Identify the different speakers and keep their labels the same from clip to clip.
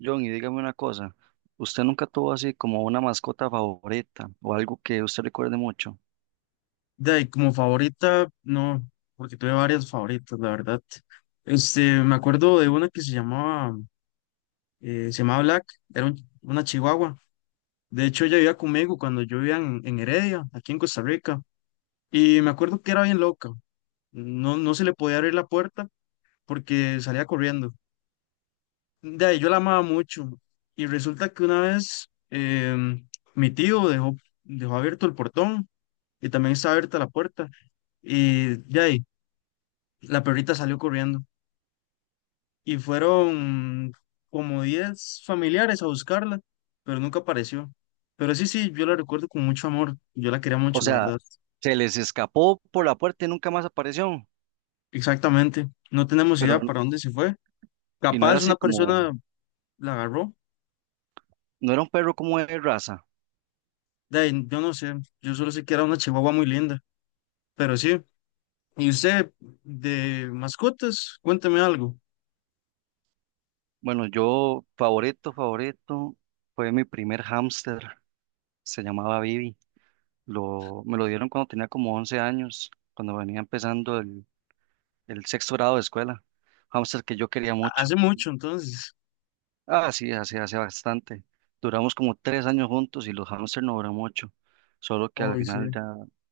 Speaker 1: John, y dígame una cosa, ¿usted nunca tuvo así como una mascota favorita o algo que usted recuerde mucho?
Speaker 2: De ahí, como favorita, no, porque tuve varias favoritas, la verdad. Me acuerdo de una que se llamaba Black, era un- una chihuahua. De hecho, ella vivía conmigo cuando yo vivía en Heredia, aquí en Costa Rica. Y me acuerdo que era bien loca. No se le podía abrir la puerta porque salía corriendo. De ahí, yo la amaba mucho. Y resulta que una vez mi tío dejó, dejó abierto el portón y también estaba abierta la puerta. Y de ahí, la perrita salió corriendo. Y fueron como 10 familiares a buscarla, pero nunca apareció. Pero sí, sí, yo la recuerdo con mucho amor, yo la quería
Speaker 1: O
Speaker 2: mucho, la
Speaker 1: sea,
Speaker 2: verdad.
Speaker 1: se les escapó por la puerta y nunca más apareció,
Speaker 2: Exactamente, no tenemos
Speaker 1: pero
Speaker 2: idea
Speaker 1: n-
Speaker 2: para dónde se fue.
Speaker 1: y no era
Speaker 2: Capaz
Speaker 1: así
Speaker 2: una
Speaker 1: como,
Speaker 2: persona la agarró,
Speaker 1: no era un perro como de raza.
Speaker 2: de ahí, yo no sé, yo solo sé que era una chihuahua muy linda, pero sí. ¿Y usted de mascotas? Cuénteme algo.
Speaker 1: Bueno, yo favorito, favorito fue mi primer hámster, se llamaba Bibi. Me lo dieron cuando tenía como 11 años, cuando venía empezando el sexto grado de escuela. Hámster que yo quería mucho.
Speaker 2: Hace mucho entonces.
Speaker 1: Ah, sí, hace bastante. Duramos como 3 años juntos y los hamsters no duran mucho, solo que al
Speaker 2: Hoy sí.
Speaker 1: final ya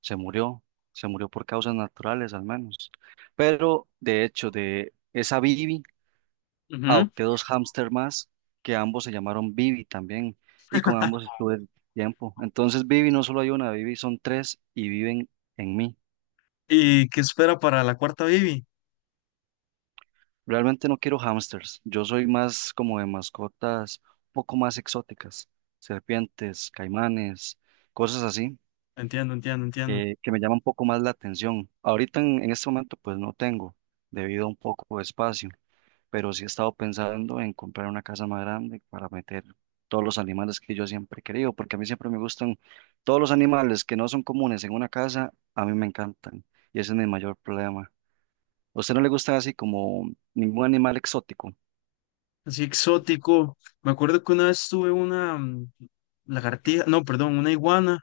Speaker 1: se murió, se murió por causas naturales al menos. Pero de hecho, de esa Bibi,
Speaker 2: Ujú.
Speaker 1: adopté dos hamsters más, que ambos se llamaron Bibi también, y con ambos estuve tiempo. Entonces Bibi no solo hay una, Bibi son tres y viven en mí.
Speaker 2: ¿Y qué espera para la cuarta Bibi?
Speaker 1: Realmente no quiero hámsters. Yo soy más como de mascotas un poco más exóticas, serpientes, caimanes, cosas así
Speaker 2: Entiendo, entiendo, entiendo.
Speaker 1: que me llaman un poco más la atención. Ahorita en este momento pues no tengo debido a un poco de espacio, pero sí he estado pensando en comprar una casa más grande para meter todos los animales que yo siempre he querido, porque a mí siempre me gustan todos los animales que no son comunes en una casa, a mí me encantan y ese es mi mayor problema. ¿A usted no le gusta así como ningún animal exótico?
Speaker 2: Así exótico. Me acuerdo que una vez tuve una lagartija, no, perdón, una iguana.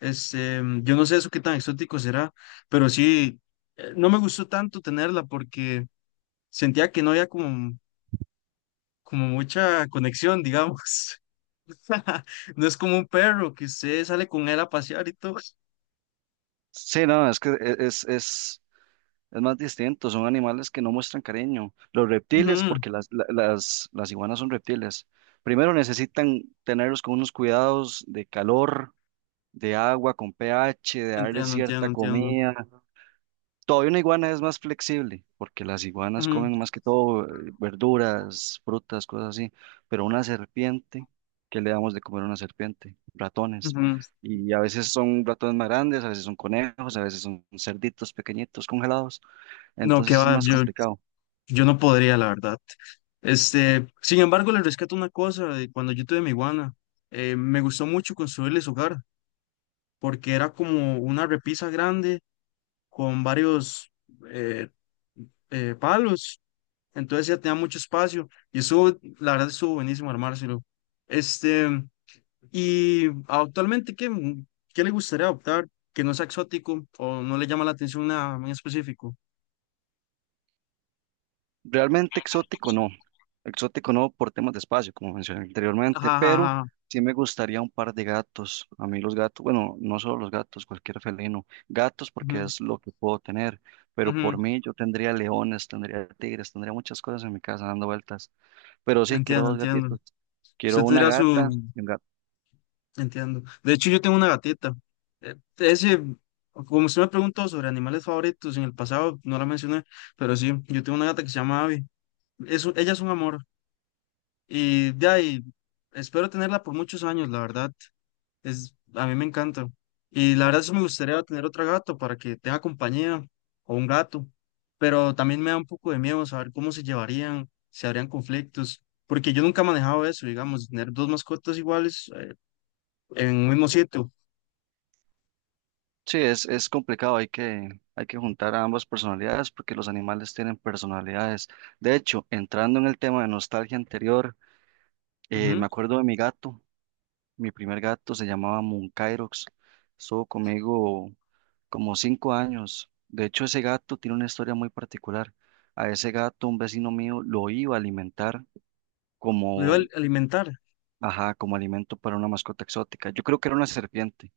Speaker 2: Yo no sé eso qué tan exótico será, pero sí, no me gustó tanto tenerla porque sentía que no había como, como mucha conexión, digamos. No es como un perro que usted sale con él a pasear y todo.
Speaker 1: Sí, no, es que es más distinto, son animales que no muestran cariño. Los reptiles,
Speaker 2: Ujú.
Speaker 1: porque las iguanas son reptiles, primero necesitan tenerlos con unos cuidados de calor, de agua, con pH, de darles
Speaker 2: Entiendo, entiendo,
Speaker 1: cierta
Speaker 2: entiendo.
Speaker 1: comida. Todavía una iguana es más flexible, porque las iguanas
Speaker 2: Ujú,
Speaker 1: comen más que todo verduras, frutas, cosas así, pero una serpiente, ¿qué le damos de comer a una serpiente? Ratones.
Speaker 2: ujú.
Speaker 1: Y a veces son ratones más grandes, a veces son conejos, a veces son cerditos pequeñitos congelados,
Speaker 2: No,
Speaker 1: entonces
Speaker 2: que
Speaker 1: es
Speaker 2: va,
Speaker 1: más
Speaker 2: yo,
Speaker 1: complicado.
Speaker 2: Yo no podría, la verdad. Este, sin embargo, le rescato una cosa de cuando yo tuve mi iguana. Me gustó mucho construirle su hogar, porque era como una repisa grande con varios eh, palos. Entonces ya tenía mucho espacio y eso, la verdad, estuvo buenísimo armárselo. Este, y actualmente, ¿ qué le gustaría adoptar que no sea exótico o no le llama la atención nada en específico?
Speaker 1: Realmente exótico no por temas de espacio, como mencioné anteriormente,
Speaker 2: Ajá,
Speaker 1: pero
Speaker 2: ajá, ajá.
Speaker 1: sí me gustaría un par de gatos. A mí los gatos, bueno, no solo los gatos, cualquier felino, gatos
Speaker 2: Ujú,
Speaker 1: porque es lo que puedo tener, pero
Speaker 2: ujú.
Speaker 1: por mí yo tendría leones, tendría tigres, tendría muchas cosas en mi casa dando vueltas, pero sí, quiero
Speaker 2: Entiendo,
Speaker 1: dos
Speaker 2: entiendo.
Speaker 1: gatitos, quiero
Speaker 2: Usted
Speaker 1: una
Speaker 2: tendría
Speaker 1: gata
Speaker 2: su,
Speaker 1: y un gato.
Speaker 2: entiendo. De hecho, yo tengo una gatita. Eh, Ese, como usted me preguntó sobre animales favoritos en el pasado, no la mencioné, pero sí, yo tengo una gata que se llama Abby. Ella es un amor. Y de ahí, espero tenerla por muchos años, la verdad. Es, a mí me encanta. Y la verdad, sí me gustaría tener otra gata para que tenga compañía o un gato. Pero también me da un poco de miedo saber cómo se llevarían, si habrían conflictos. Porque yo nunca he manejado eso, digamos, tener dos mascotas iguales en un mismo sitio.
Speaker 1: Sí, es complicado, hay que juntar a ambas personalidades porque los animales tienen personalidades. De hecho, entrando en el tema de nostalgia anterior, me acuerdo de mi gato, mi primer gato se llamaba Munkairox, estuvo conmigo como 5 años. De hecho, ese gato tiene una historia muy particular. A ese gato, un vecino mío lo iba a alimentar
Speaker 2: Lo iba a
Speaker 1: como,
Speaker 2: alimentar.
Speaker 1: ajá, como alimento para una mascota exótica. Yo creo que era una serpiente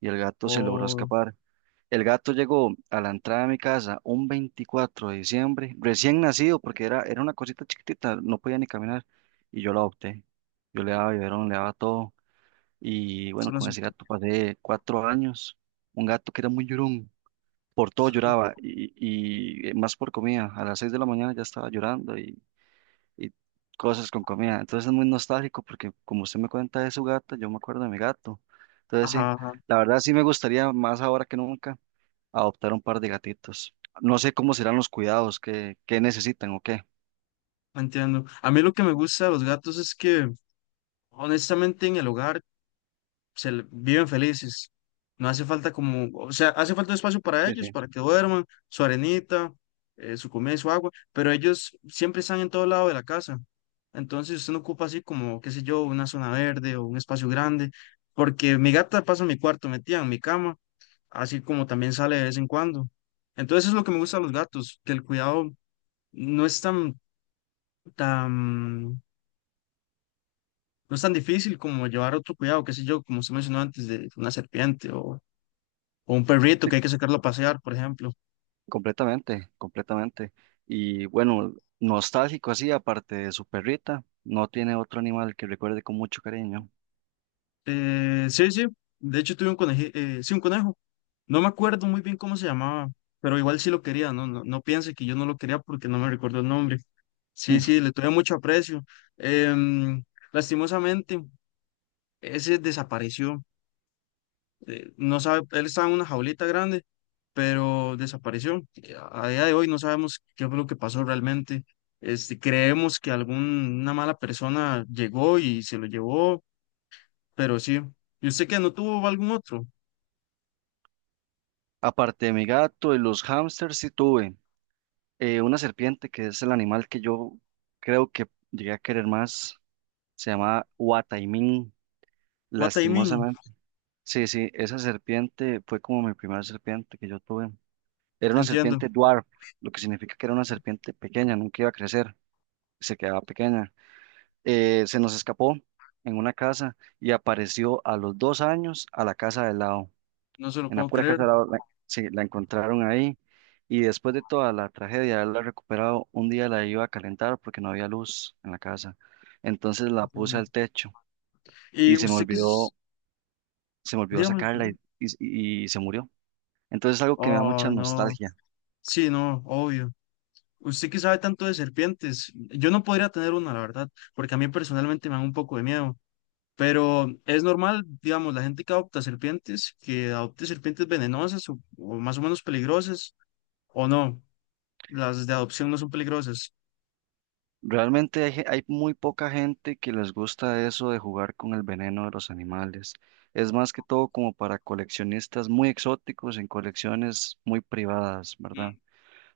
Speaker 1: y el gato se logró
Speaker 2: O
Speaker 1: escapar. El gato llegó a la entrada de mi casa un 24 de diciembre, recién nacido, porque era una cosita chiquitita, no podía ni caminar, y yo lo adopté. Yo le daba biberón, le daba todo. Y bueno,
Speaker 2: solo
Speaker 1: con
Speaker 2: su...
Speaker 1: ese gato pasé 4 años. Un gato que era muy llorón, por todo lloraba más por comida. A las 6 de la mañana ya estaba llorando y cosas con comida. Entonces es muy nostálgico porque como usted me cuenta de su gato, yo me acuerdo de mi gato. Entonces sí,
Speaker 2: Ajá, ajá,
Speaker 1: la verdad sí me gustaría más ahora que nunca adoptar un par de gatitos. No sé cómo serán los cuidados, que qué necesitan o qué.
Speaker 2: no entiendo. A mí lo que me gusta de los gatos es que, honestamente, en el hogar viven felices. No hace falta como, o sea, hace falta un espacio para
Speaker 1: Sí, sí.
Speaker 2: ellos, para que duerman, su arenita, su comida y su agua, pero ellos siempre están en todo lado de la casa. Entonces usted no ocupa así como, qué sé yo, una zona verde o un espacio grande, porque mi gata pasa en mi cuarto metida en mi cama así como también sale de vez en cuando. Entonces eso es lo que me gusta de los gatos, que el cuidado no es tan, no es tan difícil como llevar otro cuidado, qué sé yo, como usted mencionó antes, de una serpiente o un perrito que hay que sacarlo a pasear, por ejemplo.
Speaker 1: Completamente, completamente. Y bueno, nostálgico así, aparte de su perrita, no tiene otro animal que recuerde con mucho cariño.
Speaker 2: Sí, sí, de hecho tuve un conejo, sí, un conejo. No me acuerdo muy bien cómo se llamaba, pero igual sí lo quería, no, no, no piense que yo no lo quería porque no me recuerdo el nombre. Sí, sí, le tuve mucho aprecio. Em, lastimosamente, ese desapareció. No sabe, él estaba en una jaulita grande, pero desapareció. A día de hoy no sabemos qué fue lo que pasó realmente. Este, creemos que alguna mala persona llegó y se lo llevó, pero sí. ¿Y usted qué? ¿No tuvo algún otro?
Speaker 1: Aparte de mi gato y los hámsters, sí tuve una serpiente que es el animal que yo creo que llegué a querer más. Se llamaba Huataimín,
Speaker 2: What I mean,
Speaker 1: lastimosamente. Sí, sí, esa serpiente fue como mi primera serpiente que yo tuve. Era una
Speaker 2: entiendo,
Speaker 1: serpiente dwarf, lo que significa que era una serpiente pequeña, nunca iba a crecer, se quedaba pequeña. Se nos escapó en una casa y apareció a los 2 años a la casa del lado,
Speaker 2: no se lo
Speaker 1: en la
Speaker 2: puedo
Speaker 1: pura
Speaker 2: creer.
Speaker 1: casa del lado, la, sí, la encontraron ahí y después de toda la tragedia de haberla recuperado, un día la iba a calentar porque no había luz en la casa, entonces la
Speaker 2: O sea,
Speaker 1: puse
Speaker 2: no.
Speaker 1: al techo y
Speaker 2: ¿Y
Speaker 1: se me
Speaker 2: usted qué es?
Speaker 1: olvidó, se me olvidó
Speaker 2: Dígame.
Speaker 1: sacarla
Speaker 2: Perdón.
Speaker 1: y se murió. Entonces es algo que me da mucha
Speaker 2: Oh, no.
Speaker 1: nostalgia.
Speaker 2: Sí, no, obvio. Usted que sabe tanto de serpientes, yo no podría tener una, la verdad, porque a mí personalmente me da un poco de miedo. Pero es normal, digamos, la gente que adopta serpientes, que adopte serpientes venenosas o más o menos peligrosas, o no, las de adopción no son peligrosas.
Speaker 1: Realmente hay muy poca gente que les gusta eso de jugar con el veneno de los animales. Es más que todo como para coleccionistas muy exóticos en colecciones muy privadas,
Speaker 2: Mm.
Speaker 1: ¿verdad?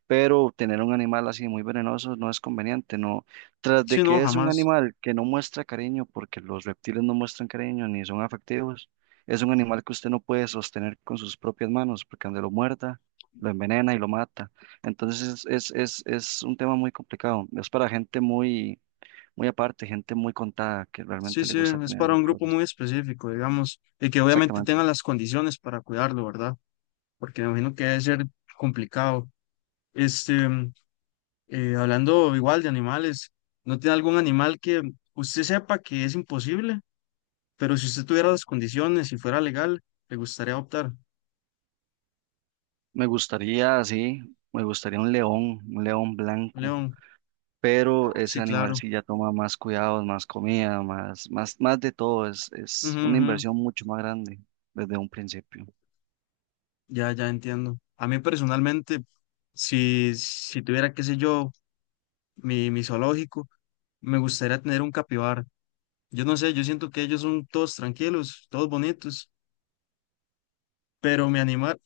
Speaker 1: Pero tener un animal así muy venenoso no es conveniente, no. Tras de
Speaker 2: Sí, no,
Speaker 1: que es un
Speaker 2: jamás.
Speaker 1: animal que no muestra cariño, porque los reptiles no muestran cariño ni son afectivos, es un animal que usted no puede sostener con sus propias manos, porque donde lo muerda, lo envenena y lo mata. Entonces es un tema muy complicado, es para gente muy, muy aparte, gente muy contada que
Speaker 2: Sí,
Speaker 1: realmente le
Speaker 2: sí,
Speaker 1: gusta
Speaker 2: es
Speaker 1: tener
Speaker 2: para
Speaker 1: esas
Speaker 2: un grupo
Speaker 1: cosas.
Speaker 2: muy específico, digamos, y que obviamente
Speaker 1: Exactamente.
Speaker 2: tengan las condiciones para cuidarlo, ¿verdad? Porque me imagino que debe ser complicado. Este, mm, hablando igual de animales, ¿no tiene algún animal que usted sepa que es imposible, pero si usted tuviera las condiciones y fuera legal, le gustaría adoptar?
Speaker 1: Me gustaría, sí, me gustaría un león blanco,
Speaker 2: León.
Speaker 1: pero ese
Speaker 2: Sí,
Speaker 1: animal
Speaker 2: claro.
Speaker 1: sí ya toma más cuidados, más comida, más, más, más de todo, es
Speaker 2: Ujú,
Speaker 1: una
Speaker 2: ujú.
Speaker 1: inversión mucho más grande desde un principio.
Speaker 2: Ya, ya entiendo. A mí personalmente, si tuviera, qué sé yo, mi zoológico, me gustaría tener un capibara. Yo no sé, yo siento que ellos son todos tranquilos, todos bonitos, pero me animar,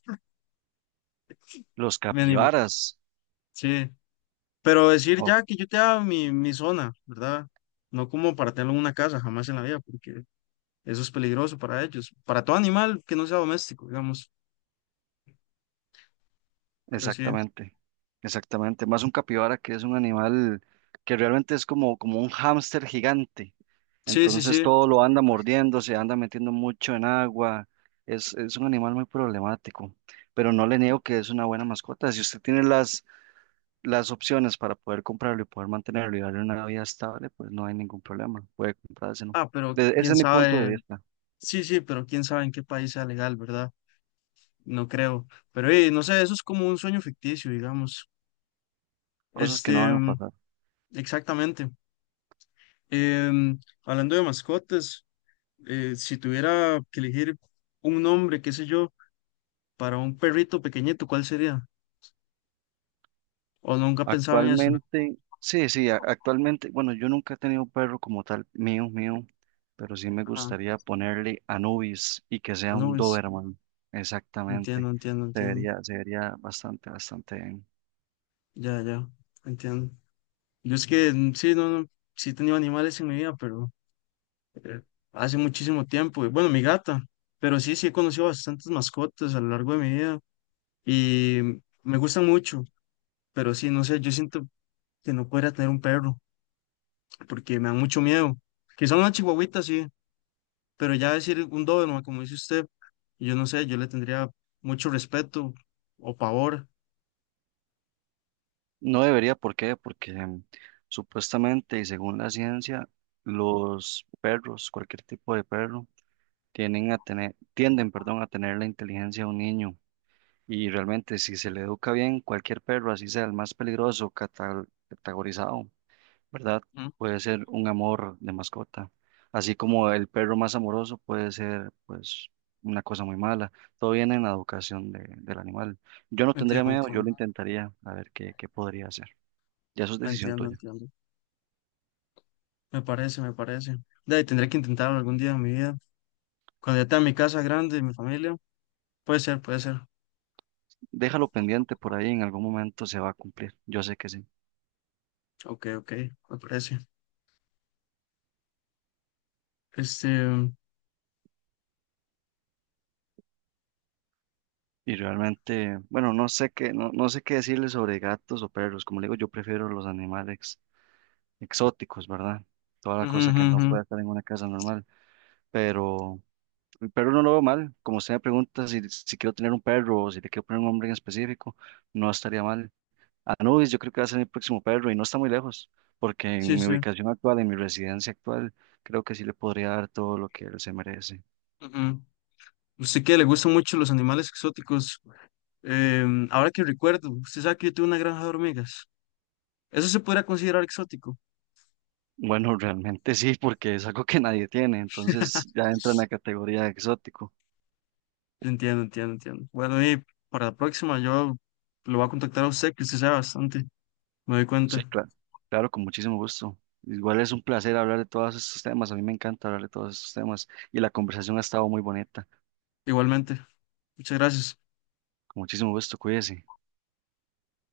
Speaker 1: Los
Speaker 2: me animo,
Speaker 1: capibaras,
Speaker 2: sí. Pero decir
Speaker 1: oh,
Speaker 2: ya que yo te haga mi zona, ¿verdad? No como para tenerlo en una casa, jamás en la vida, porque eso es peligroso para ellos, para todo animal que no sea doméstico, digamos. Pero sí,
Speaker 1: exactamente, exactamente, más un capibara que es un animal que realmente es como, como un hámster gigante,
Speaker 2: sí, sí,
Speaker 1: entonces
Speaker 2: sí.
Speaker 1: todo lo anda mordiendo, se anda metiendo mucho en agua, es un animal muy problemático, pero no le niego que es una buena mascota, si usted tiene las opciones para poder comprarlo y poder mantenerlo y darle una vida estable, pues no hay ningún problema, puede comprárselo.
Speaker 2: Ah, pero
Speaker 1: Ese
Speaker 2: quién
Speaker 1: es mi punto de
Speaker 2: sabe.
Speaker 1: vista,
Speaker 2: Sí, sí, pero quién sabe en qué país sea legal, ¿verdad? No creo. Pero no sé, eso es como un sueño ficticio, digamos.
Speaker 1: cosas que no
Speaker 2: Este,
Speaker 1: van a
Speaker 2: mm,
Speaker 1: pasar.
Speaker 2: exactamente. Hablando de mascotas, si tuviera que elegir un nombre, qué sé yo, para un perrito pequeñito, ¿cuál sería? O nunca pensaba en eso.
Speaker 1: Actualmente, sí, sí, actualmente, bueno, yo nunca he tenido un perro como tal, mío, mío, pero sí me
Speaker 2: Ajá.
Speaker 1: gustaría ponerle Anubis y que sea
Speaker 2: No,
Speaker 1: un
Speaker 2: es-
Speaker 1: Doberman,
Speaker 2: entiendo,
Speaker 1: exactamente.
Speaker 2: entiendo, entiendo.
Speaker 1: Se vería bastante, bastante bien.
Speaker 2: Ya, ya, entiendo. Yo es que sí, no, no, sí he tenido animales en mi vida, pero eh, hace muchísimo tiempo. Y bueno, mi gata, pero sí, sí he conocido bastantes mascotas a lo largo de mi vida y me gustan mucho, pero sí, no sé, yo siento que no podría tener un perro porque me da mucho miedo. Quizá una chihuahuita, sí, pero ya decir un doberman, como dice usted, yo no sé, yo le tendría mucho respeto o pavor.
Speaker 1: No debería, ¿por qué? Porque supuestamente y según la ciencia, los perros, cualquier tipo de perro, tienden, perdón, a tener la inteligencia de un niño. Y realmente, si se le educa bien, cualquier perro, así sea el más peligroso, categorizado, ¿verdad?
Speaker 2: ¿No?
Speaker 1: Puede ser un amor de mascota. Así como el perro más amoroso puede ser, pues, una cosa muy mala. Todo viene en la educación del animal. Yo no tendría miedo, yo lo
Speaker 2: Entiendo,
Speaker 1: intentaría, a ver qué podría hacer. Ya eso es decisión
Speaker 2: entiendo,
Speaker 1: tuya.
Speaker 2: entiendo. Me parece, me parece. De ahí tendré que intentarlo algún día en mi vida. Cuando ya tenga mi casa grande y mi familia, puede ser, puede ser.
Speaker 1: Déjalo pendiente por ahí, en algún momento se va a cumplir. Yo sé que sí.
Speaker 2: Ok, ok, me parece. Este, ujú,
Speaker 1: Y realmente, bueno, no sé qué decirle sobre gatos o perros. Como le digo, yo prefiero los animales exóticos, ¿verdad? Toda la cosa que no
Speaker 2: ujú,
Speaker 1: puede estar en una casa normal. Pero el perro no lo veo mal. Como usted me pregunta si quiero tener un perro o si le quiero poner un nombre en específico, no estaría mal. Anubis, yo creo que va a ser mi próximo perro y no está muy lejos, porque
Speaker 2: sí,
Speaker 1: en mi
Speaker 2: sí.
Speaker 1: ubicación actual, en mi residencia actual, creo que sí le podría dar todo lo que él se merece.
Speaker 2: Ujú. Usted que le gustan mucho los animales exóticos. Ahora que recuerdo, usted sabe que yo tuve una granja de hormigas. Eso se podría considerar exótico.
Speaker 1: Bueno, realmente sí, porque es algo que nadie tiene, entonces ya entra en la categoría de exótico.
Speaker 2: Entiendo. Bueno, y para la próxima yo lo voy a contactar a usted, que usted sabe bastante. Me doy
Speaker 1: Sí,
Speaker 2: cuenta.
Speaker 1: claro, claro, con muchísimo gusto. Igual es un placer hablar de todos estos temas, a mí me encanta hablar de todos estos temas y la conversación ha estado muy bonita.
Speaker 2: Igualmente. Muchas gracias.
Speaker 1: Con muchísimo gusto, cuídese.